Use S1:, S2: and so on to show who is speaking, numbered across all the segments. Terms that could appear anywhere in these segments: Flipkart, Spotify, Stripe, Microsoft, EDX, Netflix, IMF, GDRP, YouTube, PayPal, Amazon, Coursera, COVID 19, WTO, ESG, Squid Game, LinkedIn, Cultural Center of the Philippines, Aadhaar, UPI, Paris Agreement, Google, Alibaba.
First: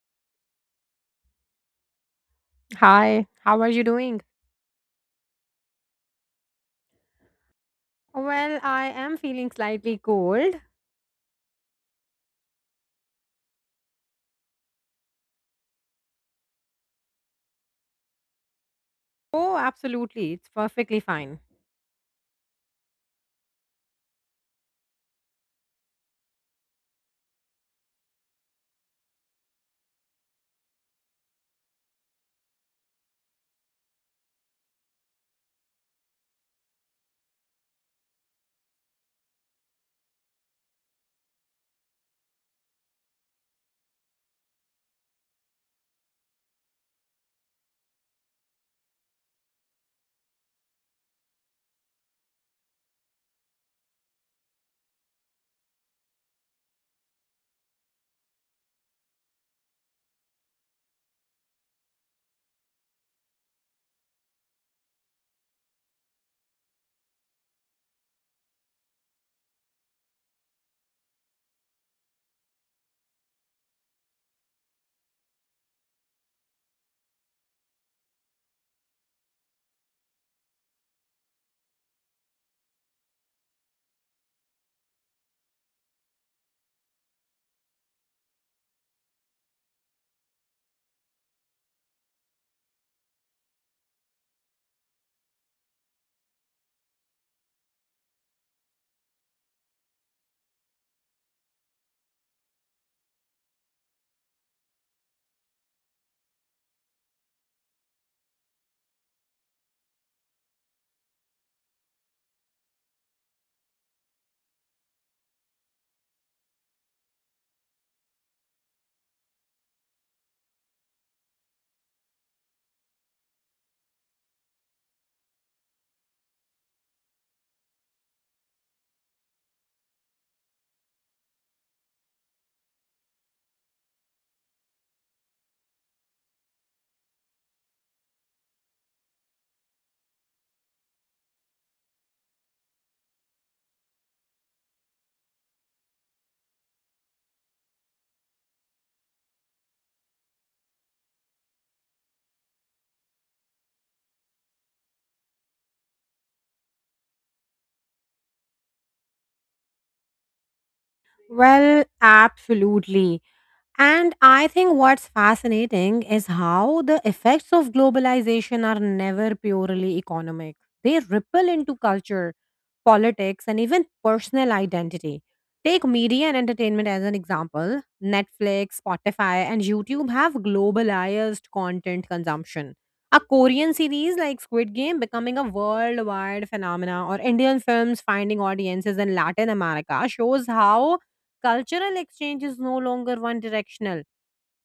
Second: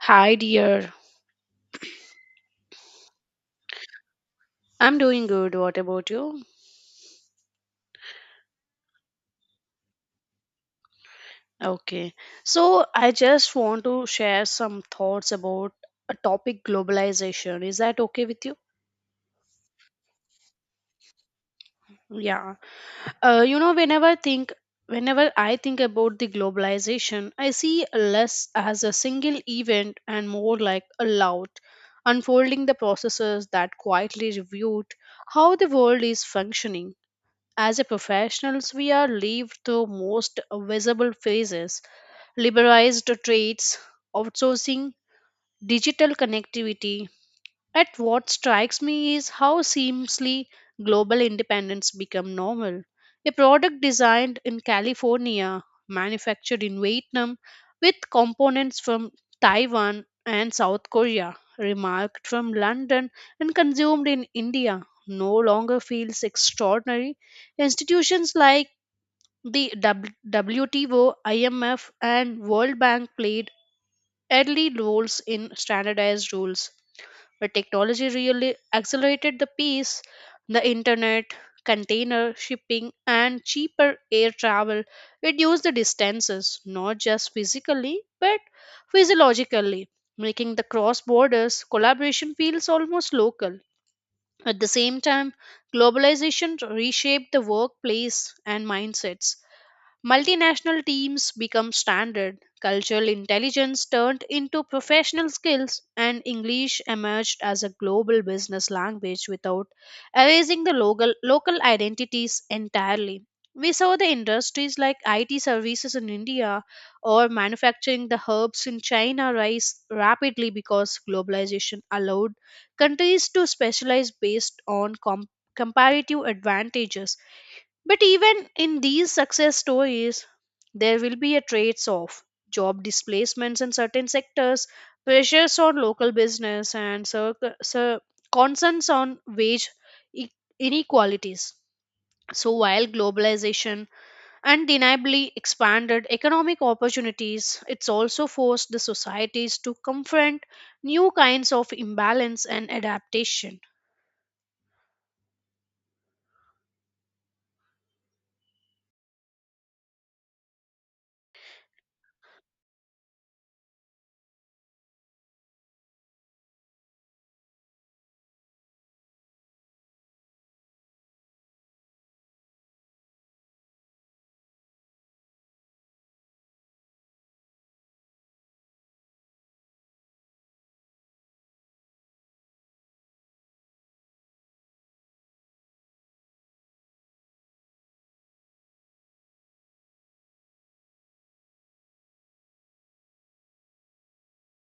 S1: Hi, dear.
S2: Hi, how are you doing?
S1: I'm doing good. What about you?
S2: Well, I am feeling slightly cold.
S1: Okay. So, I just want to share some thoughts about a topic globalization. Is that okay with you?
S2: Oh, absolutely. It's perfectly fine.
S1: Yeah. Uh, you know, whenever think whenever I think about the globalization, I see less as a single event and more like a loud unfolding the processes that quietly reviewed how the world is functioning. As a professionals, we are lived through most visible phases liberalized trades, outsourcing, digital connectivity. At what strikes me is how seamlessly global independence become normal. A product designed in California, manufactured in Vietnam, with components from Taiwan and South Korea, remarked from London and consumed in India, no longer feels extraordinary. Institutions like the WTO, IMF, and World Bank played early roles in standardized rules, but technology really accelerated the pace. The internet, container shipping, and cheaper air travel reduced the distances, not just physically, but physiologically, making the cross borders collaboration feels almost local. At the same time, globalization reshaped the workplace and mindsets. Multinational teams become standard, cultural intelligence turned into professional skills, and English emerged as a global business language without erasing the local identities entirely. We saw the industries like IT services in India or manufacturing the herbs in China rise rapidly because globalization allowed countries to specialize based on comparative advantages, but even in these success stories, there will be a trades off job displacements in certain sectors, pressures on local business, and cir- concerns on wage e- inequalities. So, while globalization undeniably expanded economic opportunities, it's also forced the societies to confront new kinds of imbalance and adaptation.
S2: Well, absolutely. And I think what's fascinating is how the effects of globalization are never purely economic. They ripple into culture, politics, and even personal identity. Take media and entertainment as an example. Netflix, Spotify, and YouTube have globalized content consumption. A Korean series like Squid Game becoming a worldwide phenomena, or Indian films finding audiences in Latin America shows how cultural exchange is no longer one directional.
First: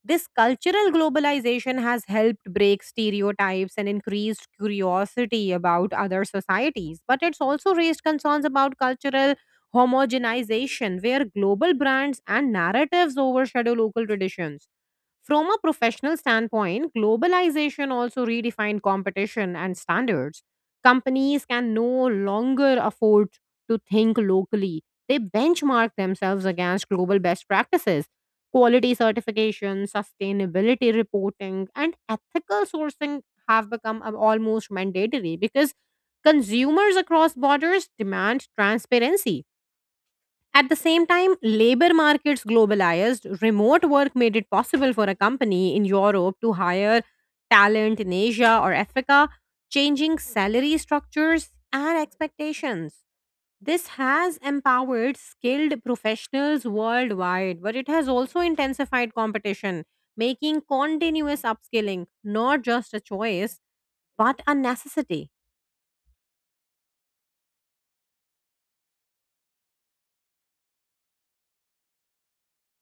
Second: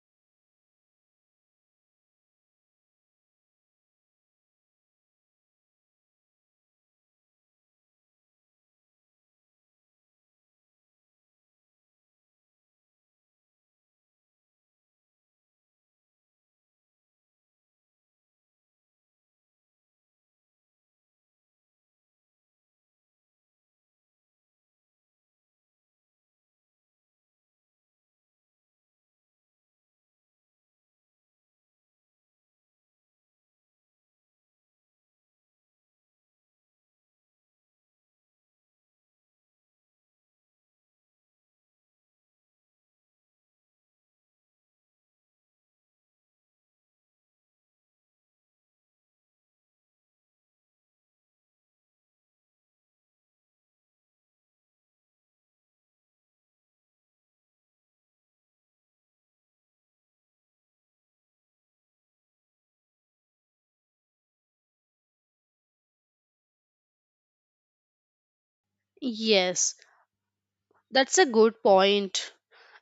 S2: This cultural globalization has helped break stereotypes and increased curiosity about other societies, but it's also raised concerns about cultural homogenization, where global brands and narratives overshadow local traditions. From a professional standpoint, globalization also redefined competition and standards. Companies can no longer afford to think locally, they benchmark themselves against global best practices. Quality certification, sustainability reporting, and ethical sourcing have become almost mandatory because consumers across borders demand transparency. At the same time, labor markets globalized, remote work made it possible for a company in Europe to hire talent in Asia or Africa, changing salary structures and expectations. This has empowered skilled professionals worldwide, but it has also intensified competition, making continuous upskilling not just a choice, but a necessity.
S1: Yes, that's a good point.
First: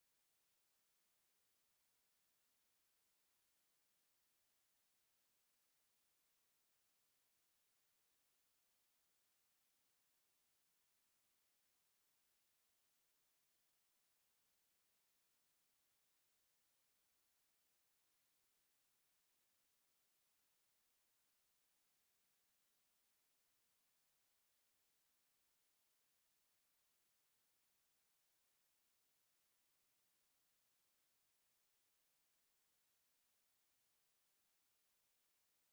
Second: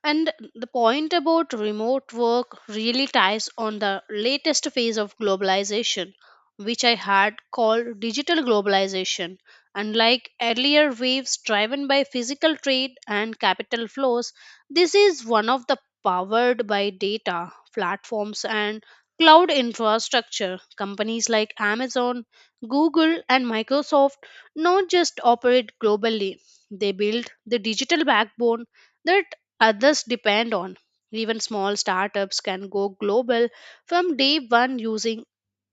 S1: And the point about remote work really ties on the latest phase of globalization, which I had called digital globalization. Unlike earlier waves driven by physical trade and capital flows, this is one of the powered by data, platforms, and cloud infrastructure. Companies like Amazon, Google, and Microsoft not just operate globally, they build the digital backbone that others depend on. Even small startups can go global from day one using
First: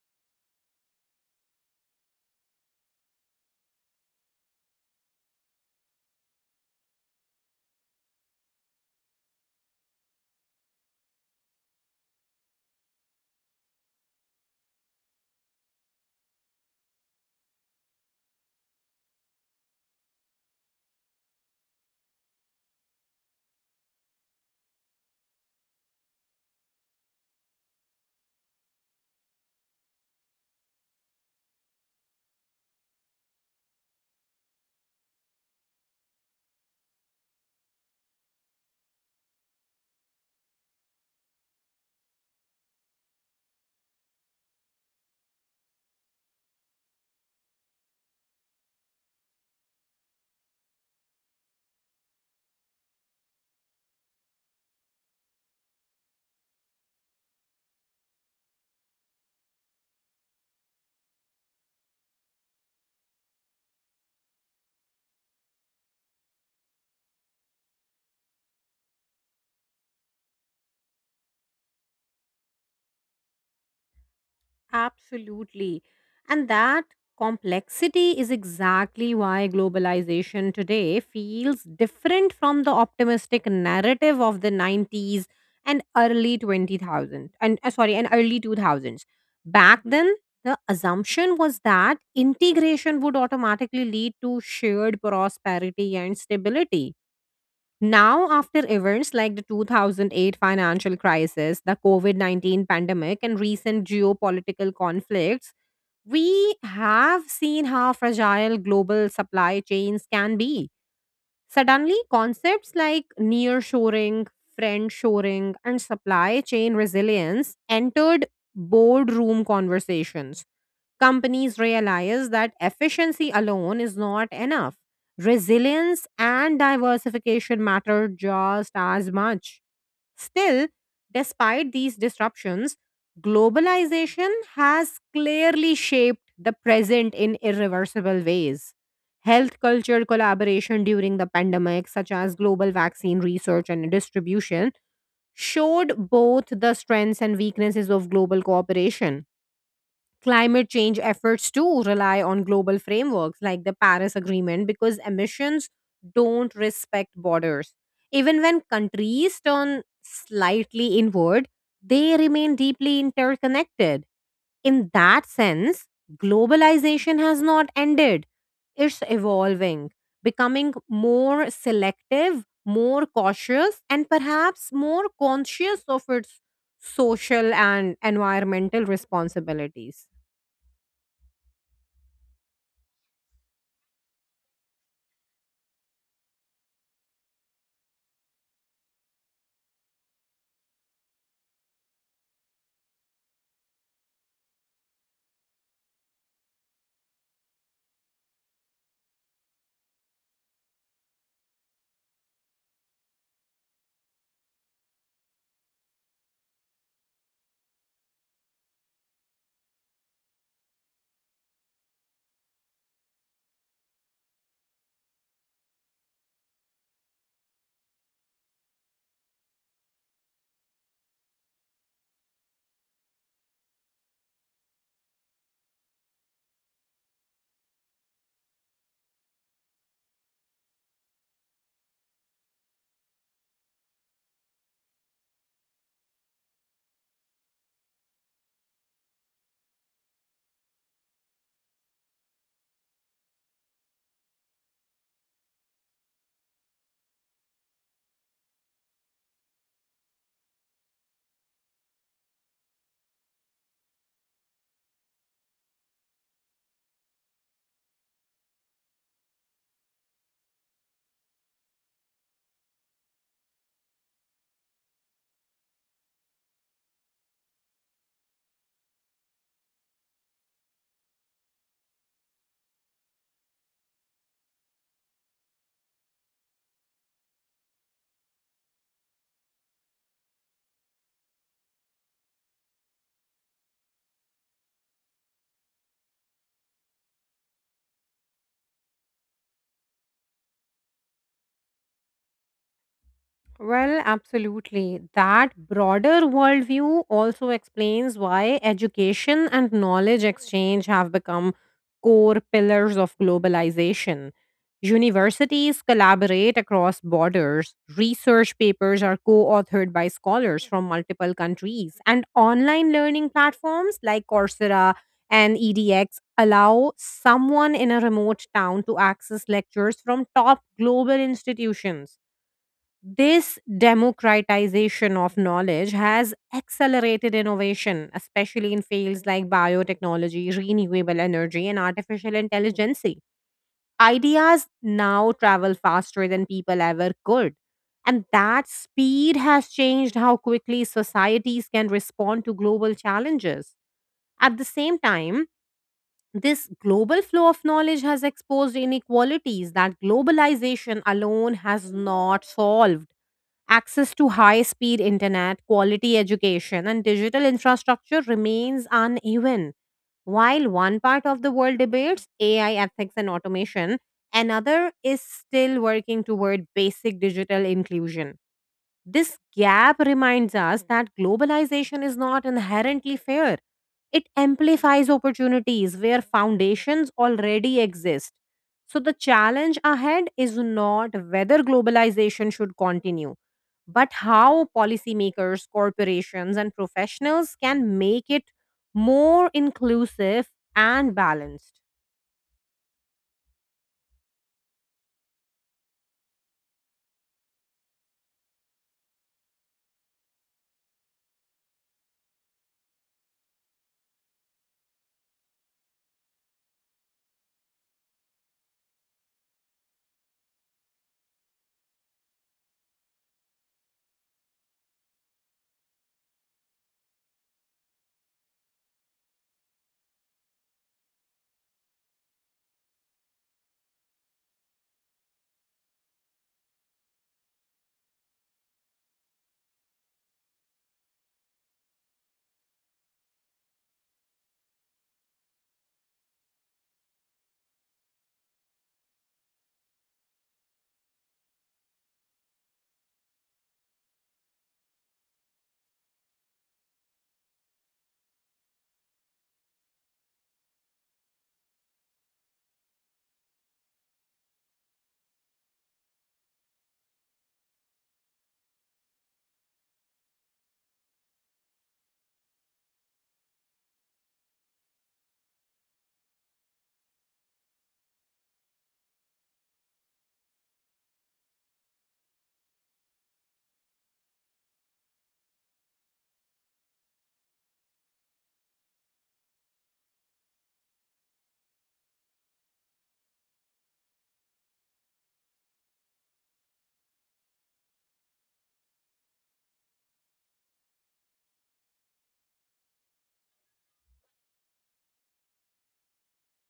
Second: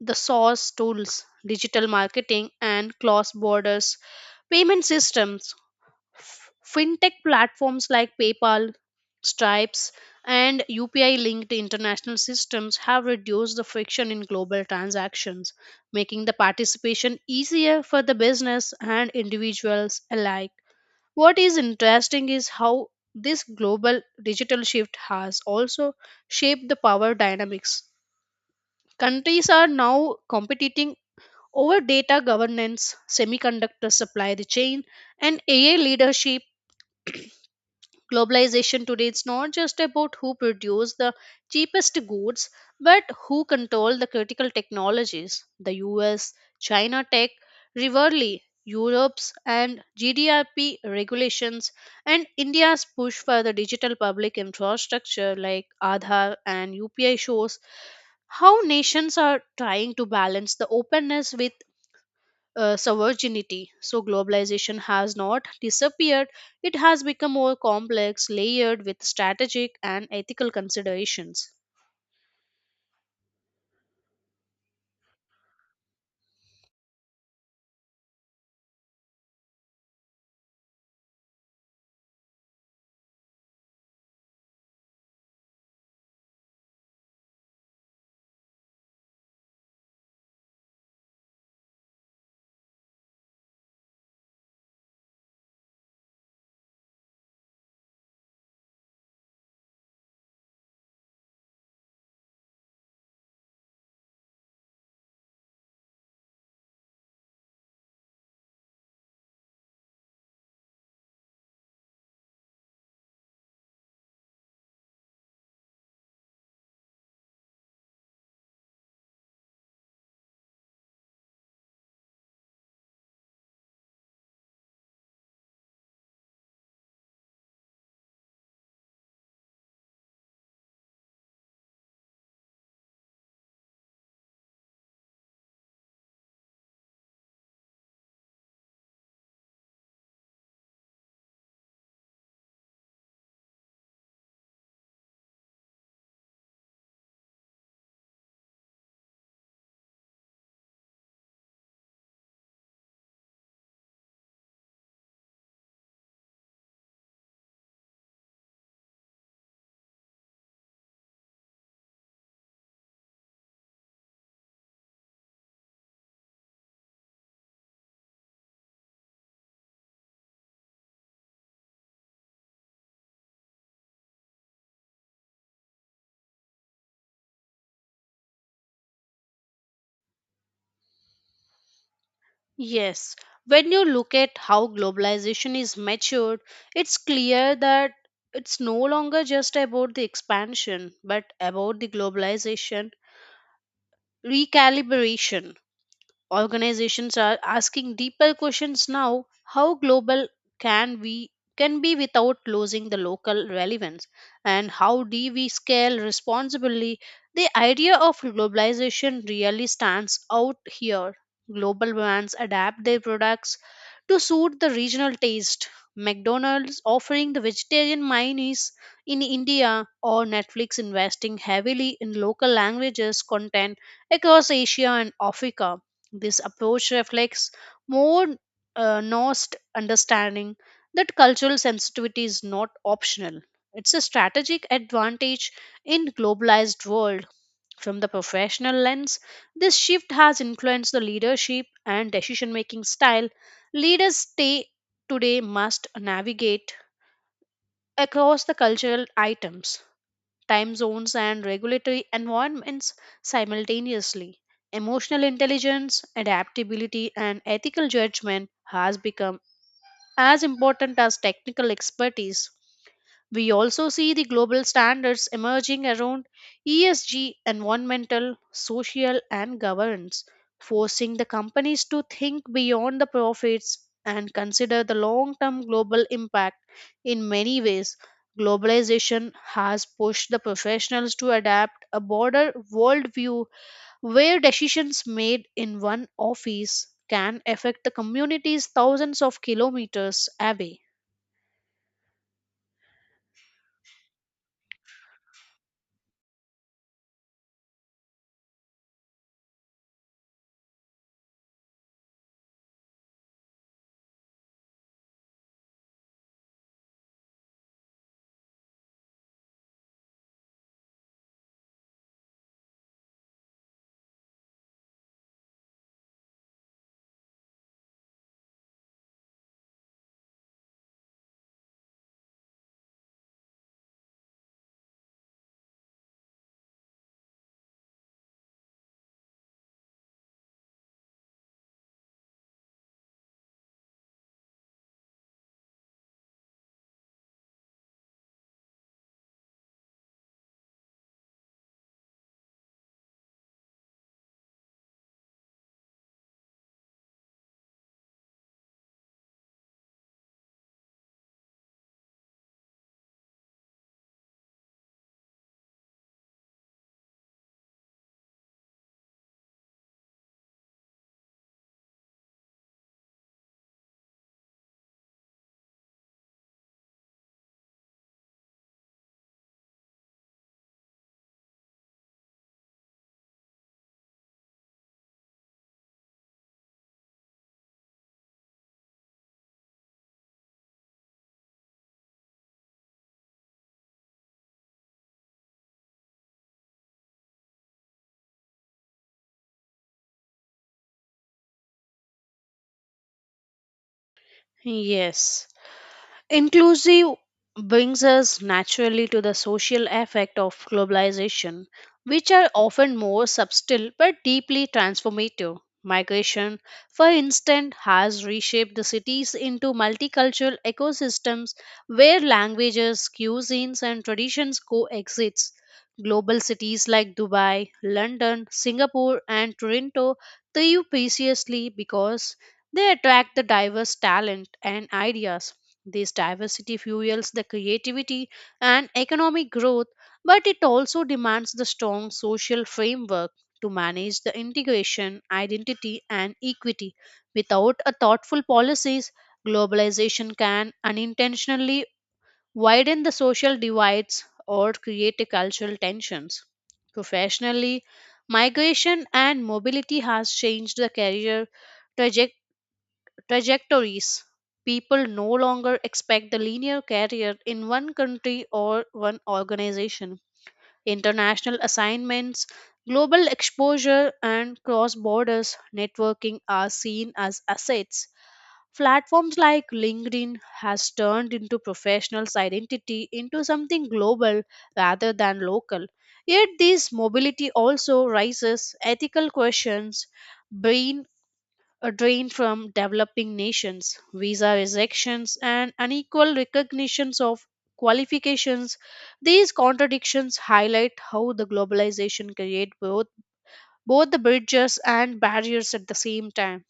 S1: the source tools, digital marketing, and cross borders payment systems. Fintech platforms like PayPal, Stripes, and UPI linked international systems have reduced the friction in global transactions, making the participation easier for the business and individuals alike. What is interesting is how this global digital shift has also shaped the power dynamics. Countries are now competing over data governance, semiconductor supply chain, and AI leadership. Globalization today is not just about who produce the cheapest goods, but who control the critical technologies. The US, China tech, rivalry, Europe's and GDRP regulations, and India's push for the digital public infrastructure like Aadhaar and UPI shows how nations are trying to balance the openness with sovereignty. So globalization has not disappeared. It has become more complex, layered with strategic and ethical considerations.
S2: Absolutely. And that complexity is exactly why globalization today feels different from the optimistic narrative of the 90s and early 2000s. Back then, the assumption was that integration would automatically lead to shared prosperity and stability now, after events like the 2008 financial crisis, the COVID 19 pandemic, and recent geopolitical conflicts, we have seen how fragile global supply chains can be. Suddenly, concepts like nearshoring, friendshoring, and supply chain resilience entered boardroom conversations. Companies realize that efficiency alone is not enough. Resilience and diversification matter just as much. Still, despite these disruptions, globalization has clearly shaped the present in irreversible ways. Health culture collaboration during the pandemic, such as global vaccine research and distribution, showed both the strengths and weaknesses of global cooperation. Climate change efforts too rely on global frameworks like the Paris Agreement because emissions don't respect borders. Even when countries turn slightly inward, they remain deeply interconnected. In that sense, globalization has not ended, it's evolving, becoming more selective, more cautious, and perhaps more conscious of its social and environmental responsibilities.
S1: Yes, when you look at how globalization is matured, it's clear that it's no longer just about the expansion, but about the globalization recalibration. Organizations are asking deeper questions now. How global can we can be without losing the local relevance, and how do we scale responsibly? The idea of globalization really stands out here. Global brands adapt their products to suit the regional taste, McDonald's offering the vegetarian mayonnaise in India, or Netflix investing heavily in local languages content across Asia and Africa. This approach reflects more nuanced understanding that cultural sensitivity is not optional. It's a strategic advantage in globalized world. From the professional lens, this shift has influenced the leadership and decision-making style. Leaders stay today must navigate across the cultural items, time zones, and regulatory environments simultaneously. Emotional intelligence, adaptability, and ethical judgment has become as important as technical expertise. We also see the global standards emerging around ESG, environmental, social, and governance, forcing the companies to think beyond the profits and consider the long term global impact. In many ways, globalization has pushed the professionals to adapt a broader worldview where decisions made in one office can affect the communities thousands of kilometers away.
S2: Well, absolutely. That broader worldview also explains why education and knowledge exchange have become core pillars of globalization. Universities collaborate across borders, research papers are co authored by scholars from multiple countries, and online learning platforms like Coursera and EDX allow someone in a remote town to access lectures from top global institutions. This democratization of knowledge has accelerated innovation, especially in fields like biotechnology, renewable energy, and artificial intelligence. Ideas now travel faster than people ever could. And that speed has changed how quickly societies can respond to global challenges. At the same time, this global flow of knowledge has exposed inequalities that globalization alone has not solved. Access to high speed internet, quality education, and digital infrastructure remains uneven. While one part of the world debates AI ethics and automation, another is still working toward basic digital inclusion. This gap reminds us that globalization is not inherently fair. It amplifies opportunities where foundations already exist. So, the challenge ahead is not whether globalization should continue, but how policymakers, corporations, and professionals can make it more inclusive and balanced.
S1: Yes. Inclusive brings us naturally to the social effect of globalization, which are often more subtle but deeply transformative. Migration, for instance, has reshaped the cities into multicultural ecosystems where languages, cuisines, and traditions coexist. Global cities like Dubai, London, Singapore, and Toronto thrive preciously because they attract the diverse talent and ideas. This diversity fuels the creativity and economic growth, but it also demands the strong social framework to manage the integration, identity, and equity. Without a thoughtful policies, globalization can unintentionally widen the social divides or create a cultural tensions. Professionally, migration and mobility has changed the career trajectories. People no longer expect the linear career in one country or one organization. International assignments, global exposure, and cross borders networking are seen as assets. Platforms like LinkedIn has turned into professionals' identity into something global rather than local. Yet this mobility also raises ethical questions. Brain a drain from developing nations, visa rejections, and unequal recognitions of qualifications. These contradictions highlight how the globalization creates both the bridges and barriers at the same time.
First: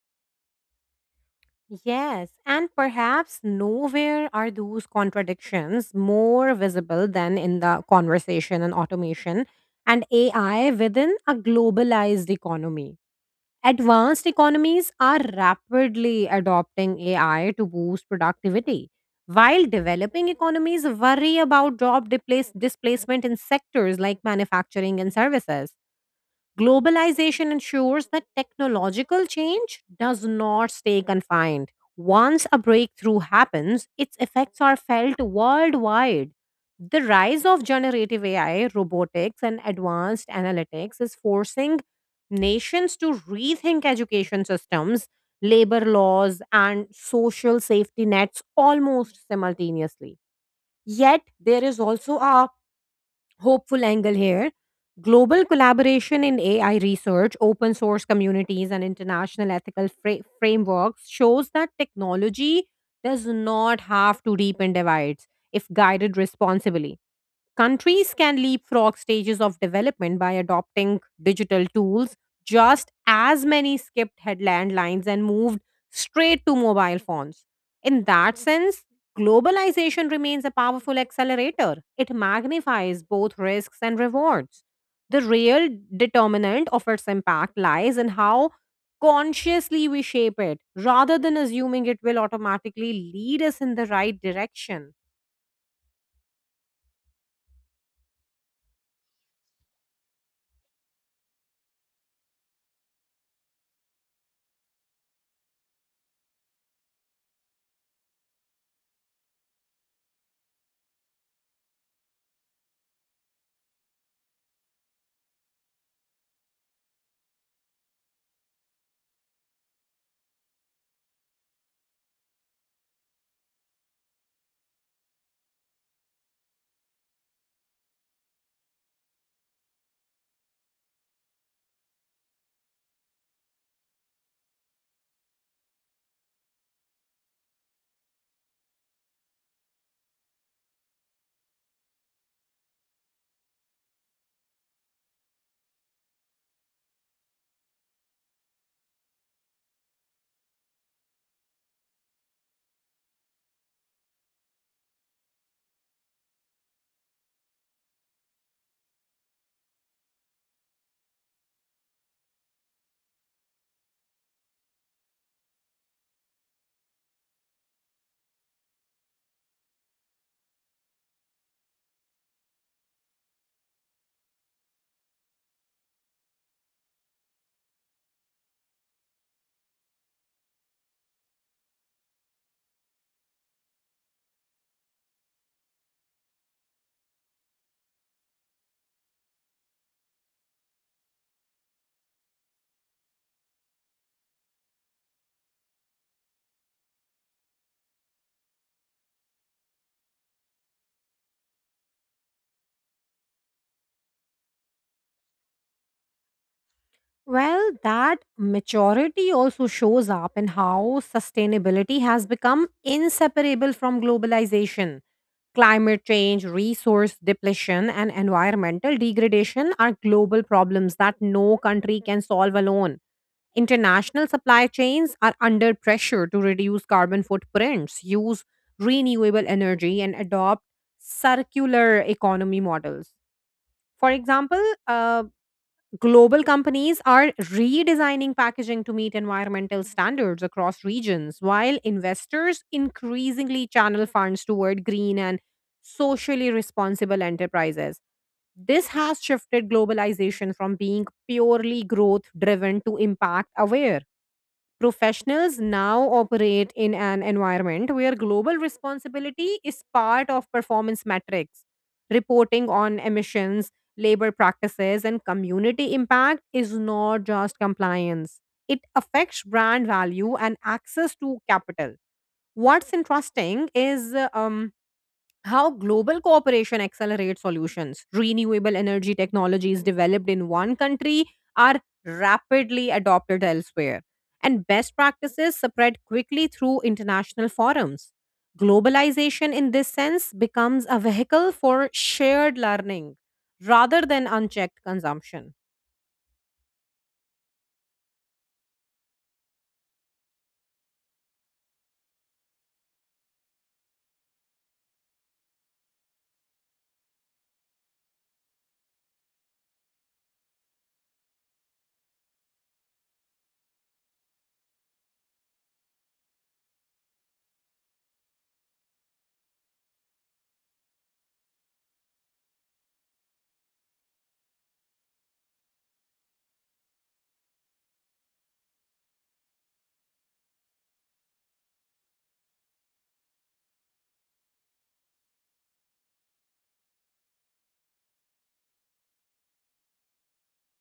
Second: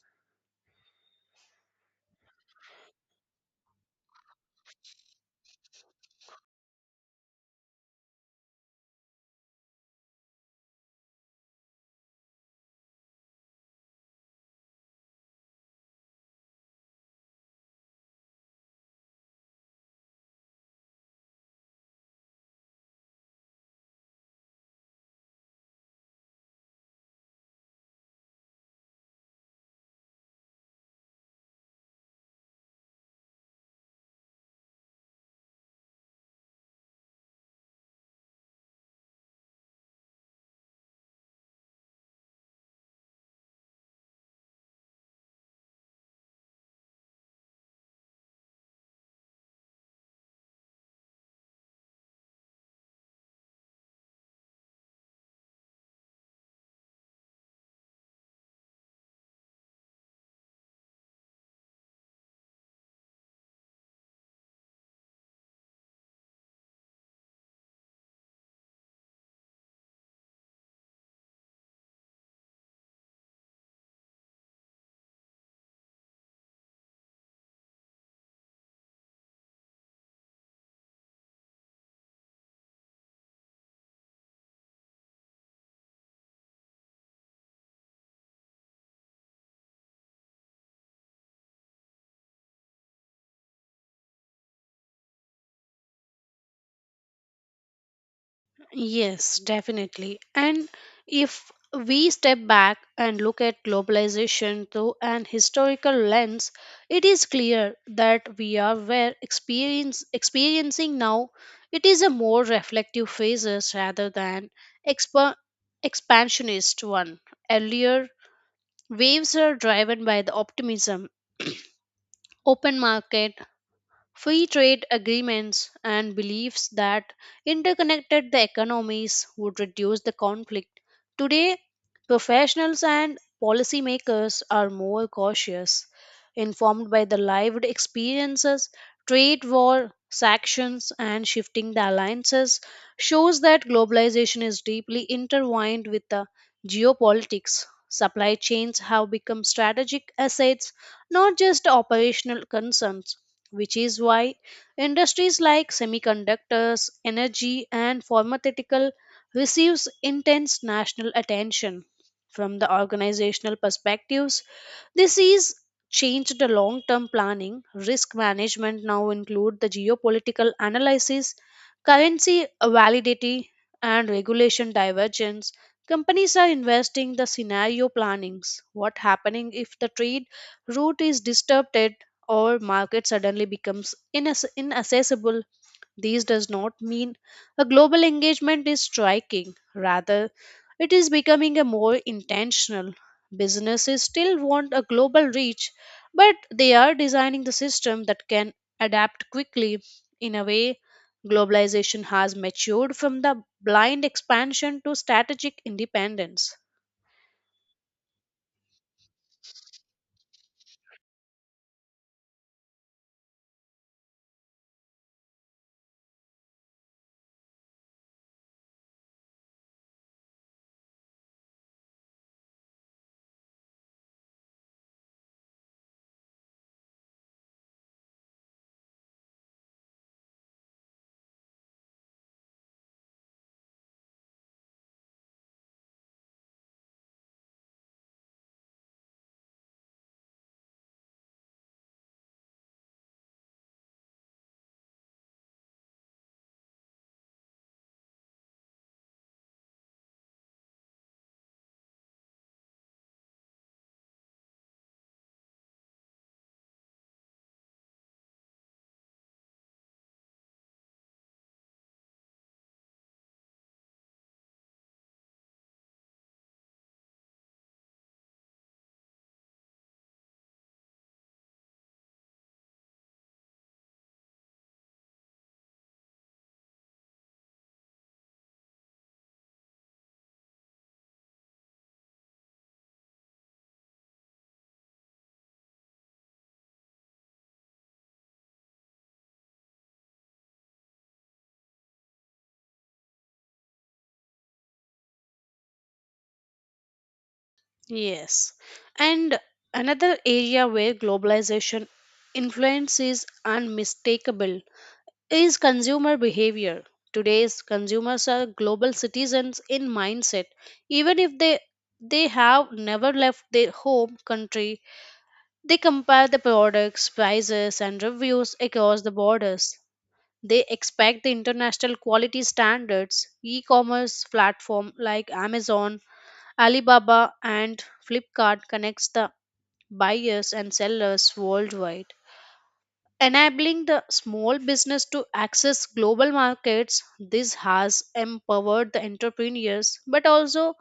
S2: Yes, and perhaps nowhere are those contradictions more visible than in the conversation and automation and AI within a globalized economy. Advanced economies are rapidly adopting AI to boost productivity, while developing economies worry about job displacement in sectors like manufacturing and services. Globalization ensures that technological change does not stay confined. Once a breakthrough happens, its effects are felt worldwide. The rise of generative AI, robotics, and advanced analytics is forcing nations to rethink education systems, labor laws, and social safety nets almost simultaneously. Yet, there is also a hopeful angle here. Global collaboration in AI research, open source communities, and international ethical frameworks shows that technology does not have to deepen divides if guided responsibly. Countries can leapfrog stages of development by adopting digital tools. Just as many skipped headland lines and moved straight to mobile phones. In that sense, globalization remains a powerful accelerator. It magnifies both risks and rewards. The real determinant of its impact lies in how consciously we shape it rather than assuming it will automatically lead us in the right direction.
S1: Yes, definitely. And if we step back and look at globalization through an historical lens, it is clear that we are where experience experiencing now. It is a more reflective phases rather than expa- expansionist one. Earlier waves are driven by the optimism, open market, free trade agreements and beliefs that interconnected the economies would reduce the conflict. Today, professionals and policymakers are more cautious, informed by the lived experiences, trade war, sanctions, and shifting the alliances shows that globalization is deeply intertwined with the geopolitics. Supply chains have become strategic assets, not just operational concerns, which is why industries like semiconductors, energy, and pharmaceutical receives intense national attention. From the organizational perspectives, this is changed the long-term planning. Risk management now include the geopolitical analysis, currency validity, and regulation divergence. Companies are investing the scenario plannings. What happening if the trade route is disrupted, or market suddenly becomes inaccessible? This does not mean a global engagement is striking. Rather, it is becoming a more intentional. Businesses still want a global reach, but they are designing the system that can adapt quickly. In a way, globalization has matured from the blind expansion to strategic independence.
S2: Well, that maturity also shows up in how sustainability has become inseparable from globalization. Climate change, resource depletion, and environmental degradation are global problems that no country can solve alone. International supply chains are under pressure to reduce carbon footprints, use renewable energy, and adopt circular economy models. For example, global companies are redesigning packaging to meet environmental standards across regions, while investors increasingly channel funds toward green and socially responsible enterprises. This has shifted globalization from being purely growth driven to impact aware. Professionals now operate in an environment where global responsibility is part of performance metrics. Reporting on emissions, labor practices, and community impact is not just compliance, it affects brand value and access to capital. What's interesting is how global cooperation accelerates solutions. Renewable energy technologies developed in one country are rapidly adopted elsewhere, and best practices spread quickly through international forums. Globalization, in this sense, becomes a vehicle for shared learning rather than unchecked consumption.
S1: Yes. And another area where globalization influence is unmistakable is consumer behavior. Today's consumers are global citizens in mindset. Even if they have never left their home country, they compare the products, prices and reviews across the borders. They expect the international quality standards. E-commerce platform like Amazon, Alibaba and Flipkart connects the buyers and sellers worldwide. Enabling the small business to access global markets, this has empowered the entrepreneurs but also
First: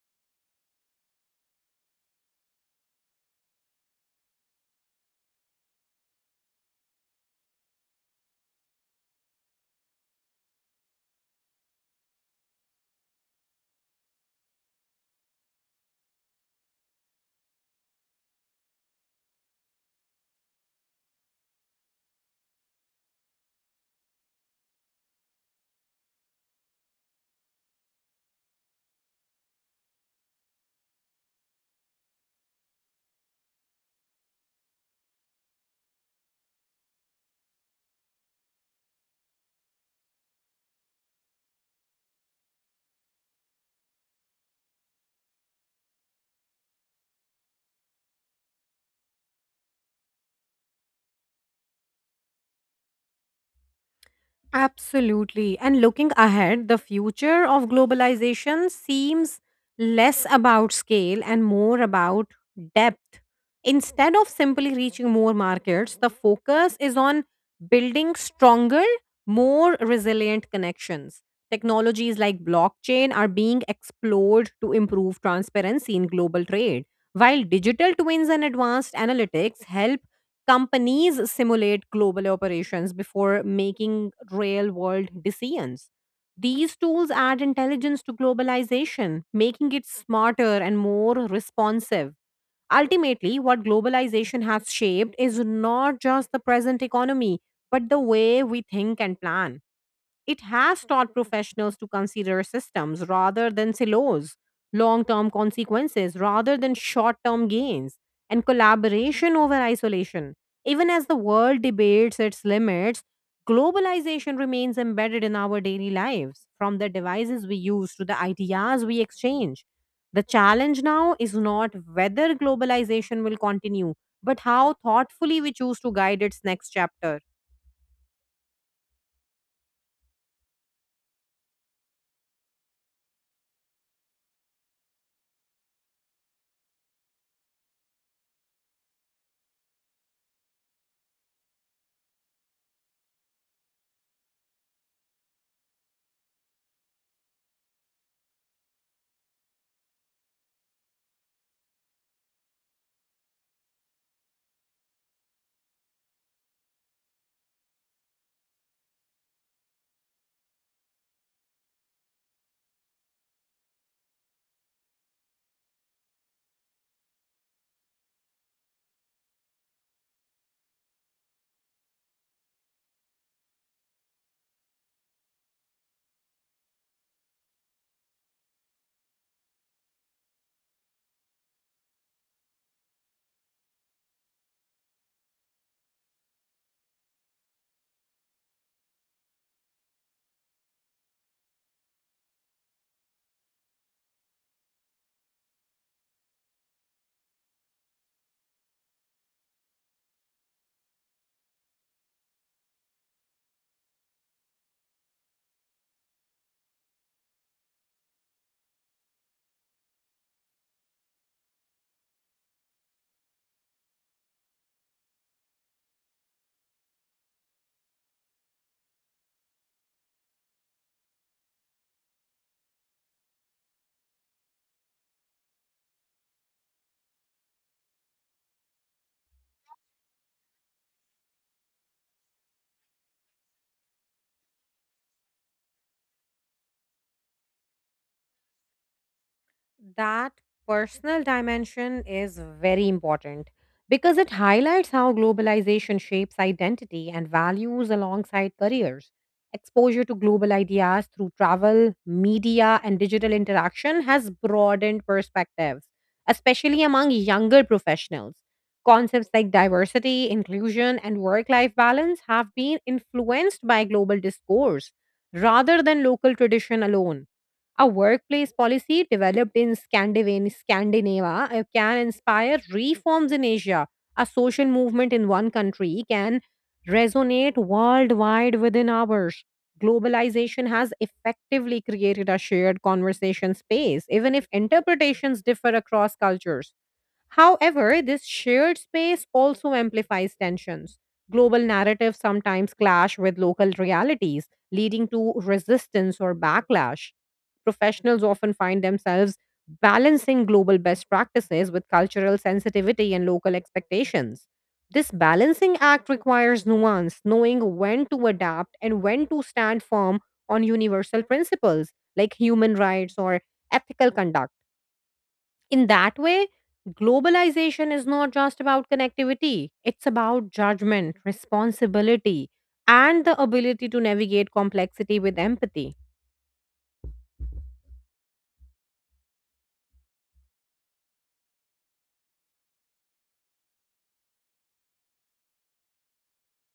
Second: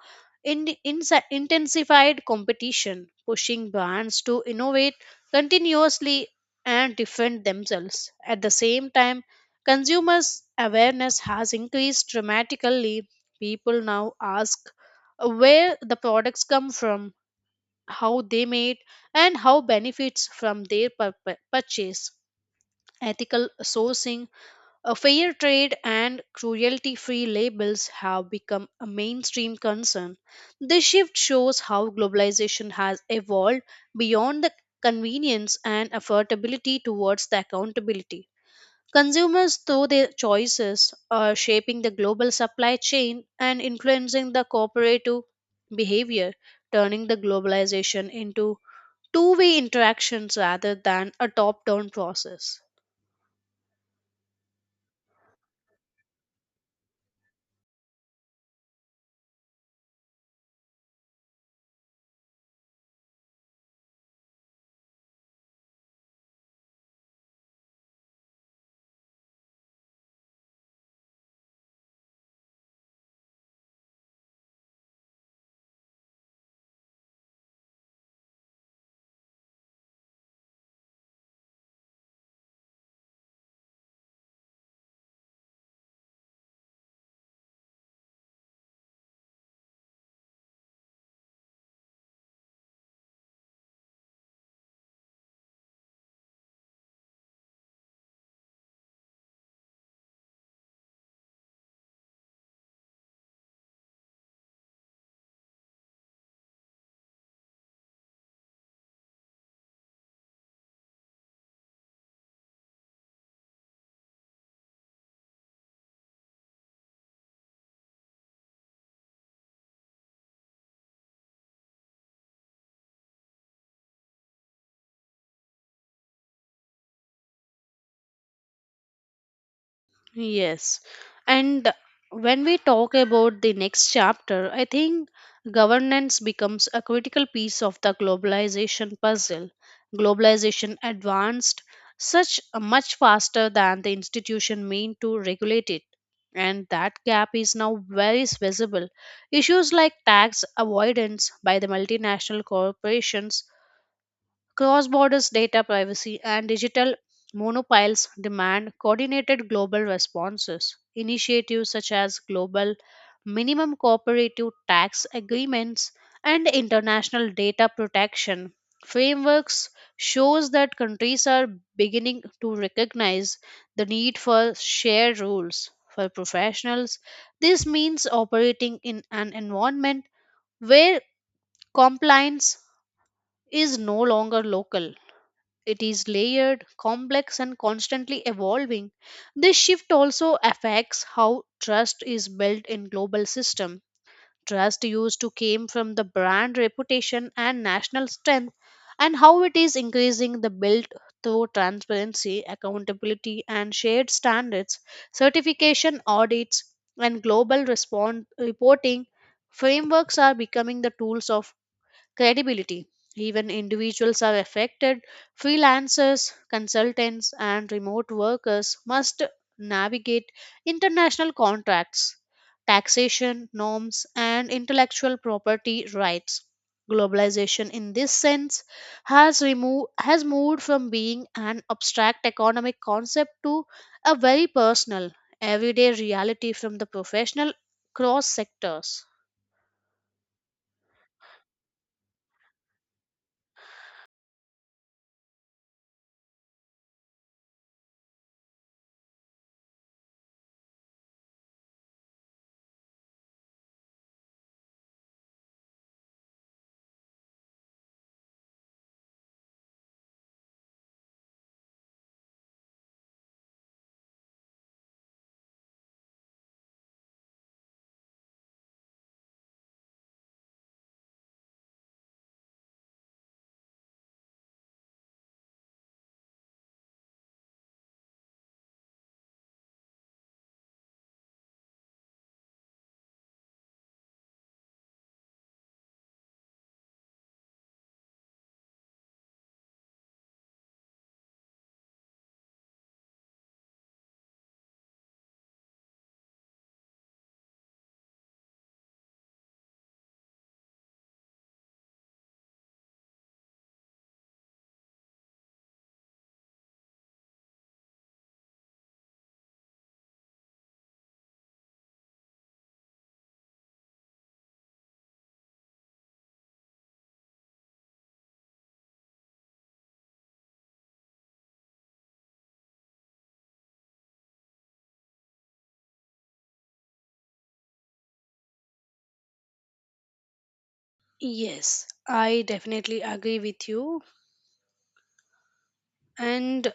S1: intensified competition, pushing brands to innovate continuously and defend themselves. At the same time, consumers' awareness has increased dramatically. People now ask where the products come from, how they made, and how benefits from their purchase. Ethical sourcing, a fair trade, and cruelty free labels have become a mainstream concern. This shift shows how globalization has evolved beyond the convenience and affordability towards the accountability. Consumers, through their choices, are shaping the global supply chain and influencing the cooperative behavior, turning the globalization into two-way interactions rather than a top down process.
S2: Absolutely. And looking ahead, the future of globalization seems less about scale and more about depth. Instead of simply reaching more markets, the focus is on building stronger, more resilient connections. Technologies like blockchain are being explored to improve transparency in global trade, while digital twins and advanced analytics help companies simulate global operations before making real world decisions. These tools add intelligence to globalization, making it smarter and more responsive. Ultimately, what globalization has shaped is not just the present economy, but the way we think and plan. It has taught professionals to consider systems rather than silos, long term consequences rather than short term gains, and collaboration over isolation. Even as the world debates its limits, globalization remains embedded in our daily lives, from the devices we use to the ideas we exchange. The challenge now is not whether globalization will continue, but how thoughtfully we choose to guide its next chapter.
S1: Yes. And when we talk about the next chapter, I think governance becomes a critical piece of the globalization puzzle. Globalization advanced such much faster than the institution meant to regulate it. And that gap is now very visible. Issues like tax avoidance by the multinational corporations, cross border data privacy and digital monopiles demand coordinated global responses. Initiatives such as global minimum cooperative tax agreements and international data protection frameworks shows that countries are beginning to recognize the need for shared rules for professionals. This means operating in an environment where compliance is no longer local. It is layered, complex, and constantly evolving. This shift also affects how trust is built in global system. Trust used to came from the brand reputation and national strength, and how it is increasing the built through transparency, accountability, and shared standards, certification audits, and global respond reporting frameworks are becoming the tools of credibility. Even individuals are affected. Freelancers, consultants, and remote workers must navigate international contracts, taxation norms, and intellectual property rights. Globalization, in this sense, has moved from being an abstract economic concept to a very personal, everyday reality from the professional cross sectors.
S2: That personal dimension is very important because it highlights how globalization shapes identity and values alongside careers. Exposure to global ideas through travel, media, and digital interaction has broadened perspectives, especially among younger professionals. Concepts like diversity, inclusion, and work life balance have been influenced by global discourse rather than local tradition alone. A workplace policy developed in Scandinavia can inspire reforms in Asia. A social movement in one country can resonate worldwide within hours. Globalization has effectively created a shared conversation space, even if interpretations differ across cultures. However, this shared space also amplifies tensions. Global narratives sometimes clash with local realities, leading to resistance or backlash. Professionals often find themselves balancing global best practices with cultural sensitivity and local expectations. This balancing act requires nuance, knowing when to adapt and when to stand firm on universal principles like human rights or ethical conduct. In that way, globalization is not just about connectivity, it's about judgment, responsibility, and the ability to navigate complexity with empathy.
S1: Yes, I definitely agree with you. And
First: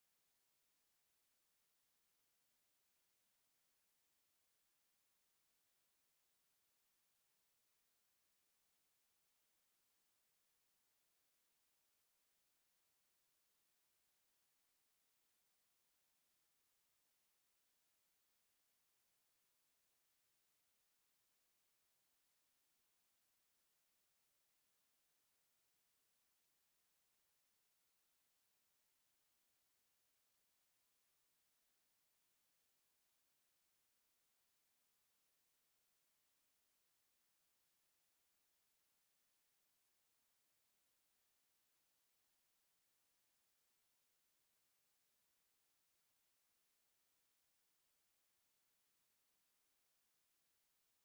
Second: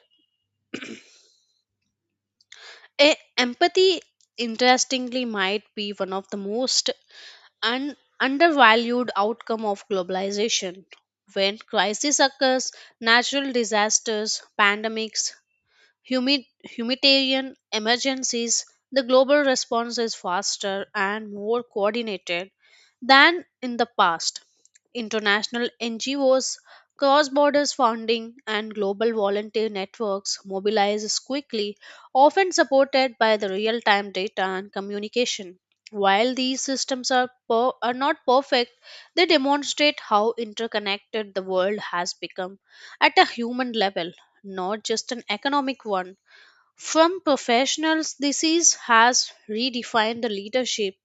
S1: eh, empathy, interestingly, might be one of the most undervalued outcome of globalization. When crisis occurs, natural disasters, pandemics, humanitarian emergencies, the global response is faster and more coordinated than in the past. International NGOs, cross border funding, and global volunteer networks mobilize quickly, often supported by the real time data and communication. While these systems are not perfect, they demonstrate how interconnected the world has become at a human level, not just an economic one. From professionals, has redefined the leadership.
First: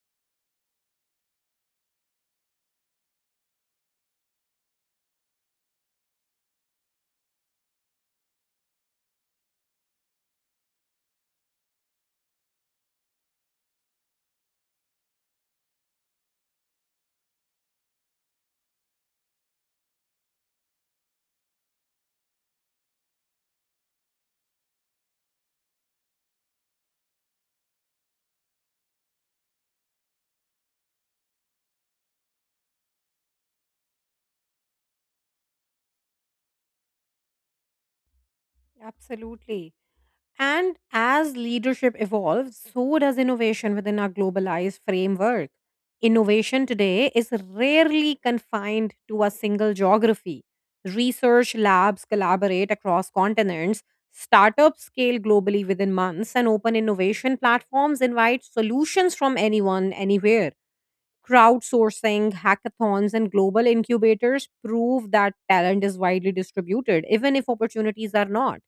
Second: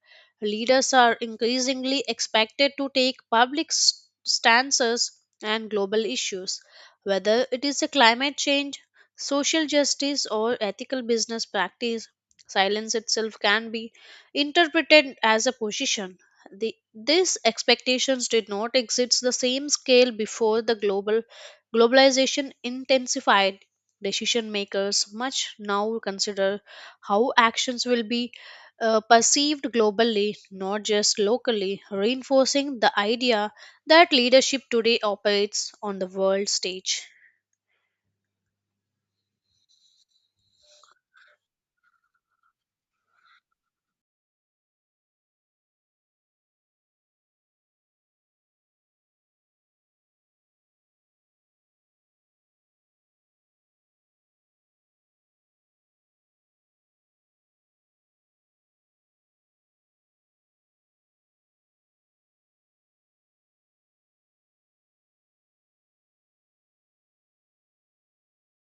S1: Leaders are increasingly expected to take public stances on global issues, whether it is a climate change, social justice, or ethical business practice. Silence itself can be interpreted as a position. These expectations did not exist the same scale before the globalization intensified. Decision makers much now consider how actions will be perceived globally, not just locally, reinforcing the idea that leadership today operates on the world stage.
S2: Absolutely. And as leadership evolves, so does innovation within our globalized framework. Innovation today is rarely confined to a single geography. Research labs collaborate across continents, startups scale globally within months, and open innovation platforms invite solutions from anyone, anywhere. Crowdsourcing, hackathons, and global incubators prove that talent is widely distributed, even if opportunities are not.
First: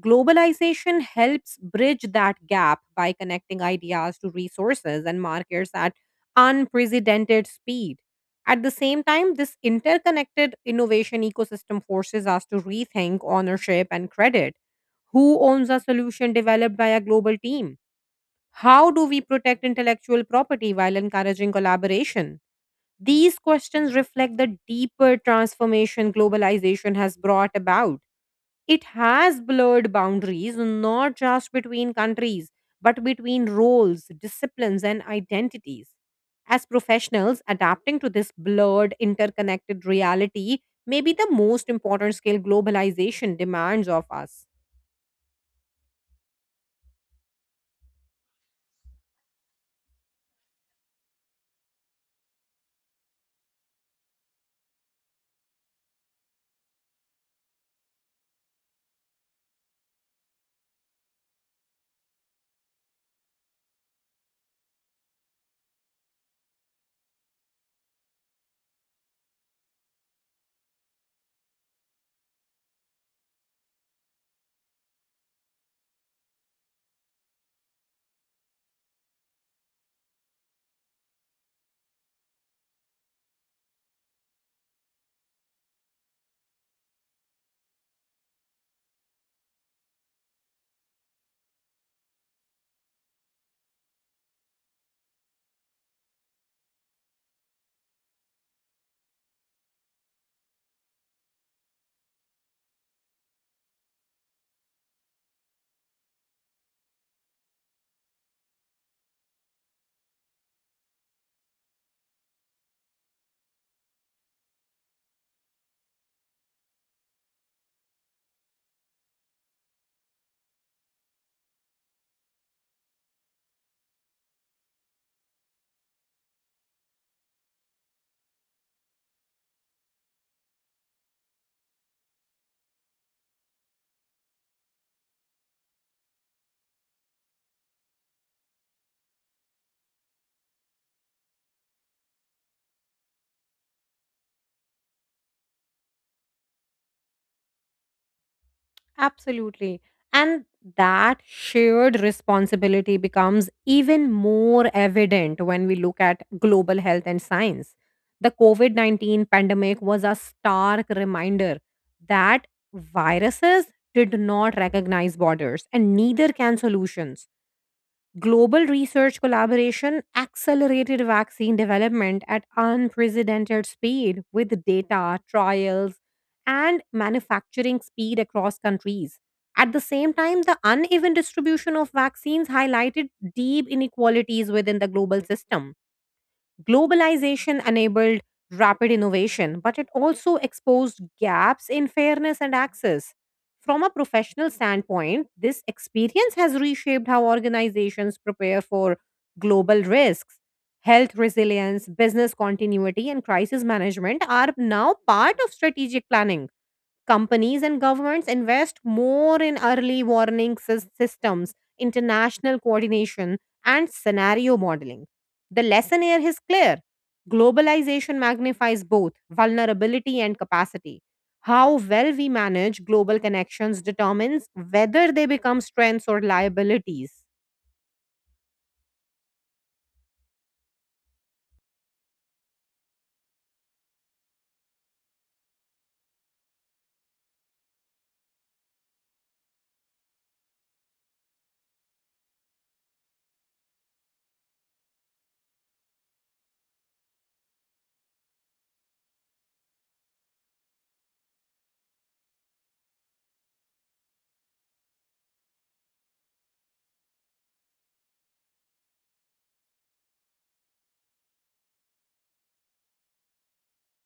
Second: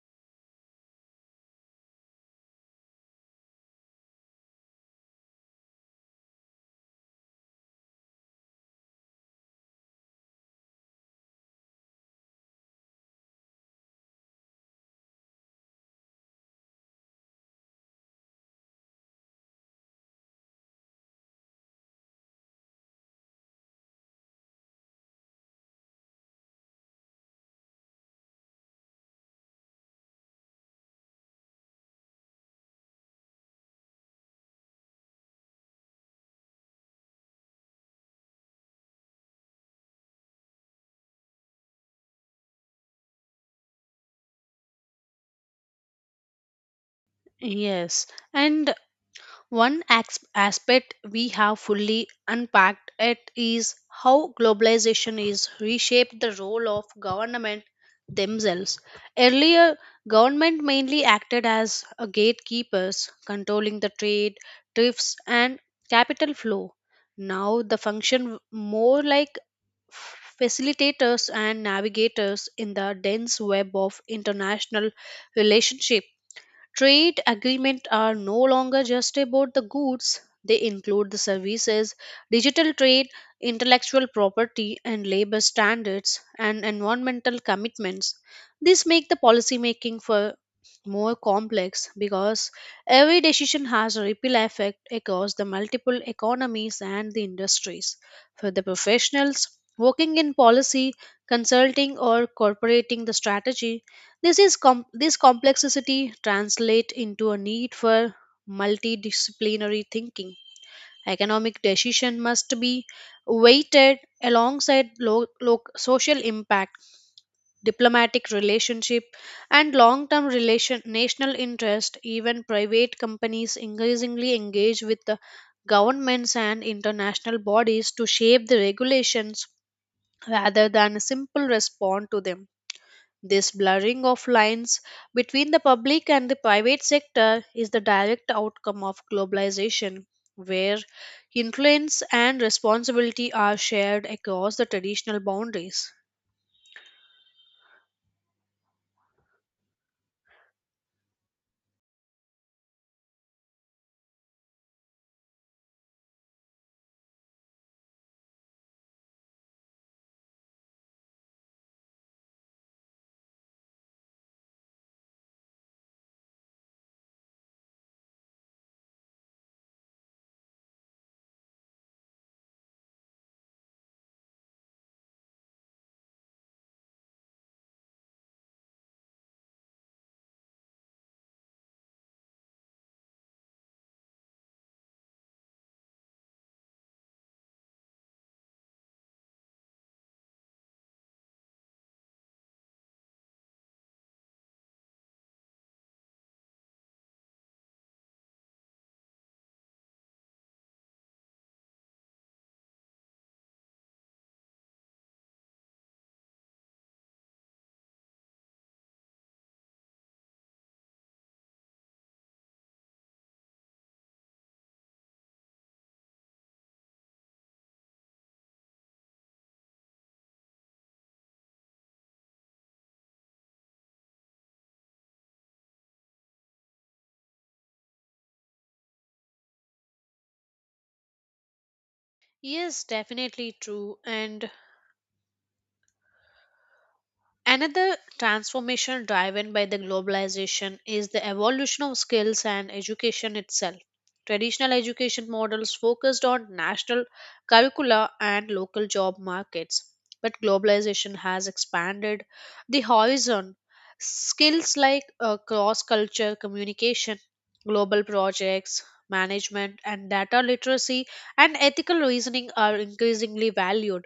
S2: Globalization helps bridge that gap by connecting ideas to resources and markets at unprecedented speed. At the same time, this interconnected innovation ecosystem forces us to rethink ownership and credit. Who owns a solution developed by a global team? How do we protect intellectual property while encouraging collaboration? These questions reflect the deeper transformation globalization has brought about. It has blurred boundaries not just between countries, but between roles, disciplines, and identities. As professionals, adapting to this blurred, interconnected reality may be the most important skill globalization demands of us.
S1: Yes, and one aspect we have fully unpacked it is how globalization is reshaped the role of government themselves. Earlier, government mainly acted as a gatekeepers, controlling the trade, tariffs, and capital flow. Now, the function more like facilitators and navigators in the dense web of international relationships. Trade agreements are no longer just about the goods, they include the services, digital trade, intellectual property and labor standards, and environmental commitments. This make the policymaking for more complex because every decision has a ripple effect across the multiple economies and the industries. For the professionals working in policy, consulting or corporating the strategy, this complexity translate into a need for multidisciplinary thinking. Economic decision must be weighted alongside social impact, diplomatic relationship, and long-term relation national interest. Even private companies increasingly engage with the governments and international bodies to shape the regulations rather than a simple respond to them. This blurring of lines between the public and the private sector is the direct outcome of globalization, where influence and responsibility are shared across the traditional boundaries.
S2: Absolutely. And that shared responsibility becomes even more evident when we look at global health and science. The COVID 19 pandemic was a stark reminder that viruses did not recognize borders, and neither can solutions. Global research collaboration accelerated vaccine development at unprecedented speed with data, trials, and manufacturing speed across countries. At the same time, the uneven distribution of vaccines highlighted deep inequalities within the global system. Globalization enabled rapid innovation, but it also exposed gaps in fairness and access. From a professional standpoint, this experience has reshaped how organizations prepare for global risks. Health resilience, business continuity, and crisis management are now part of strategic planning. Companies and governments invest more in early warning systems, international coordination, and scenario modeling. The lesson here is clear. Globalization magnifies both vulnerability and capacity. How well we manage global connections determines whether they become strengths or liabilities.
S1: Yes, definitely true. And another transformation driven by the globalization is the evolution of skills and education itself. Traditional education models focused on national curricula and local job markets, but globalization has expanded the horizon. Skills like cross culture communication, global projects, management, and data literacy and ethical reasoning are increasingly valued.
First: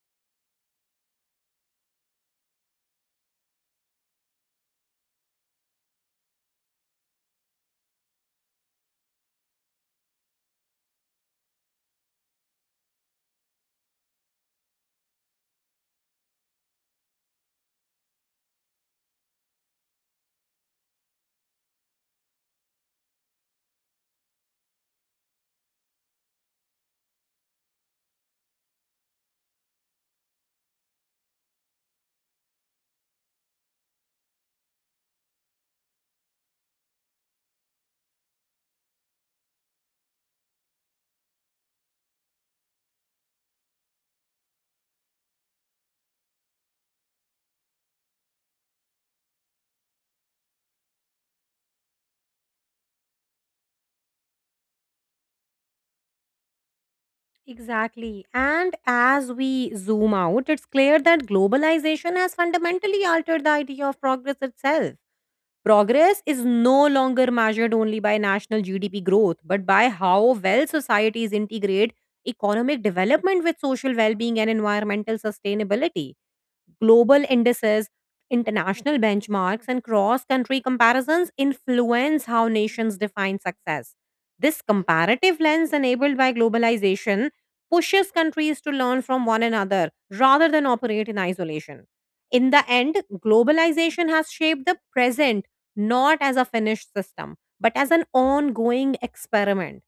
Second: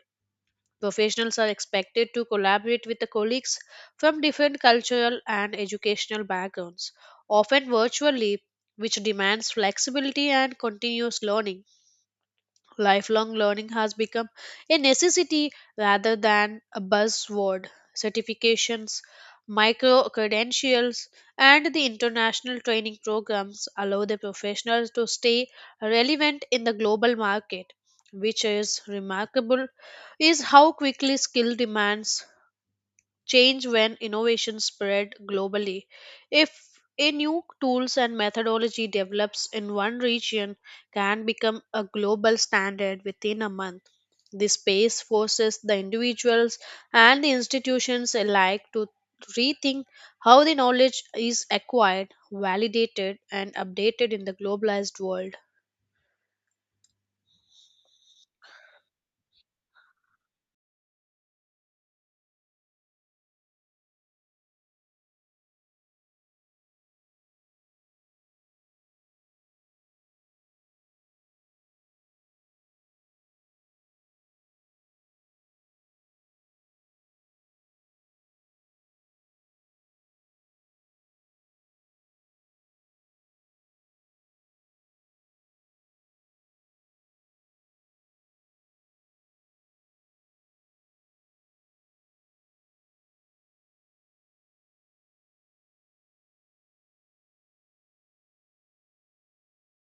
S1: Professionals are expected to collaborate with the colleagues from different cultural and educational backgrounds, often virtually, which demands flexibility and continuous learning. Lifelong learning has become a necessity rather than a buzzword. Certifications, micro credentials, and the international training programs allow the professionals to stay relevant in the global market, which is remarkable, is how quickly skill demands change when innovation spread globally. If a new tools and methodology develops in one region can become a global standard within a month. This pace forces the individuals and the institutions alike to rethink how the knowledge is acquired, validated, and updated in the globalized world.
S2: Exactly. And as we zoom out, it's clear that globalization has fundamentally altered the idea of progress itself. Progress is no longer measured only by national GDP growth, but by how well societies integrate economic development with social well being and environmental sustainability. Global indices, international benchmarks, and cross country comparisons influence how nations define success. This comparative lens enabled by globalization pushes countries to learn from one another rather than operate in isolation. In the end, globalization has shaped the present not as a finished system, but as an ongoing experiment.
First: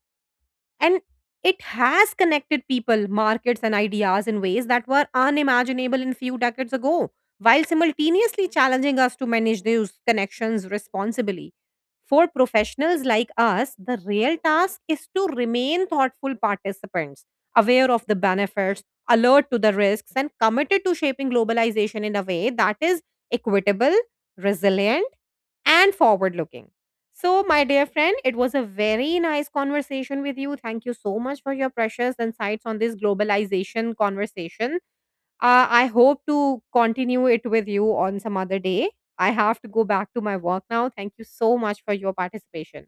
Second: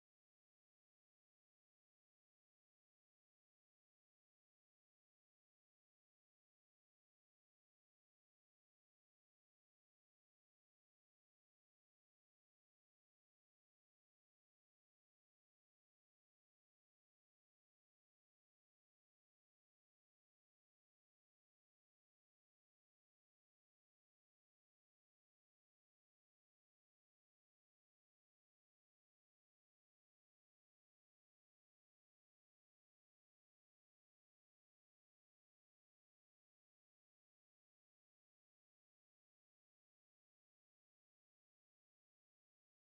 S2: And it has connected people, markets, and ideas in ways that were unimaginable in few decades ago, while simultaneously challenging us to manage those connections responsibly. For professionals like us, the real task is to remain thoughtful participants, aware of the benefits, alert to the risks, and committed to shaping globalization in a way that is equitable, resilient, and forward looking. So, my dear friend, it was a very nice conversation with you. Thank you so much for your precious insights on this globalization conversation. I hope to continue it with you on some other day. I have to go back to my work now. Thank you so much for your participation.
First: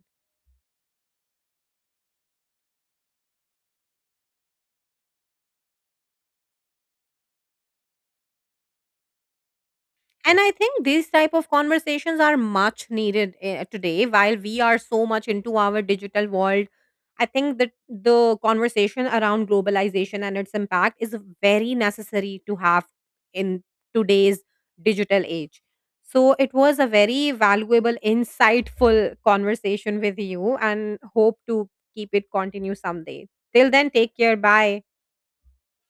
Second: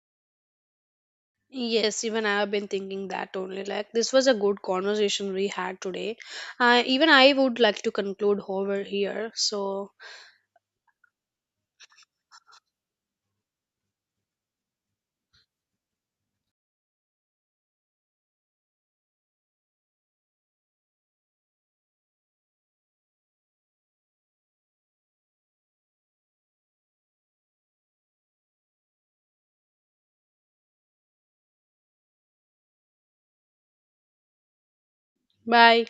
S1: Yes, even I have been thinking that only. Like, this was a good conversation we had today. Even I would like to conclude over here. So,
S2: And I think these type of conversations are much needed today. While we are so much into our digital world, I think that the conversation around globalization and its impact is very necessary to have in today's digital age. So it was a very valuable, insightful conversation with you, and hope to keep it continue someday. Till then, take care. Bye.
S1: bye.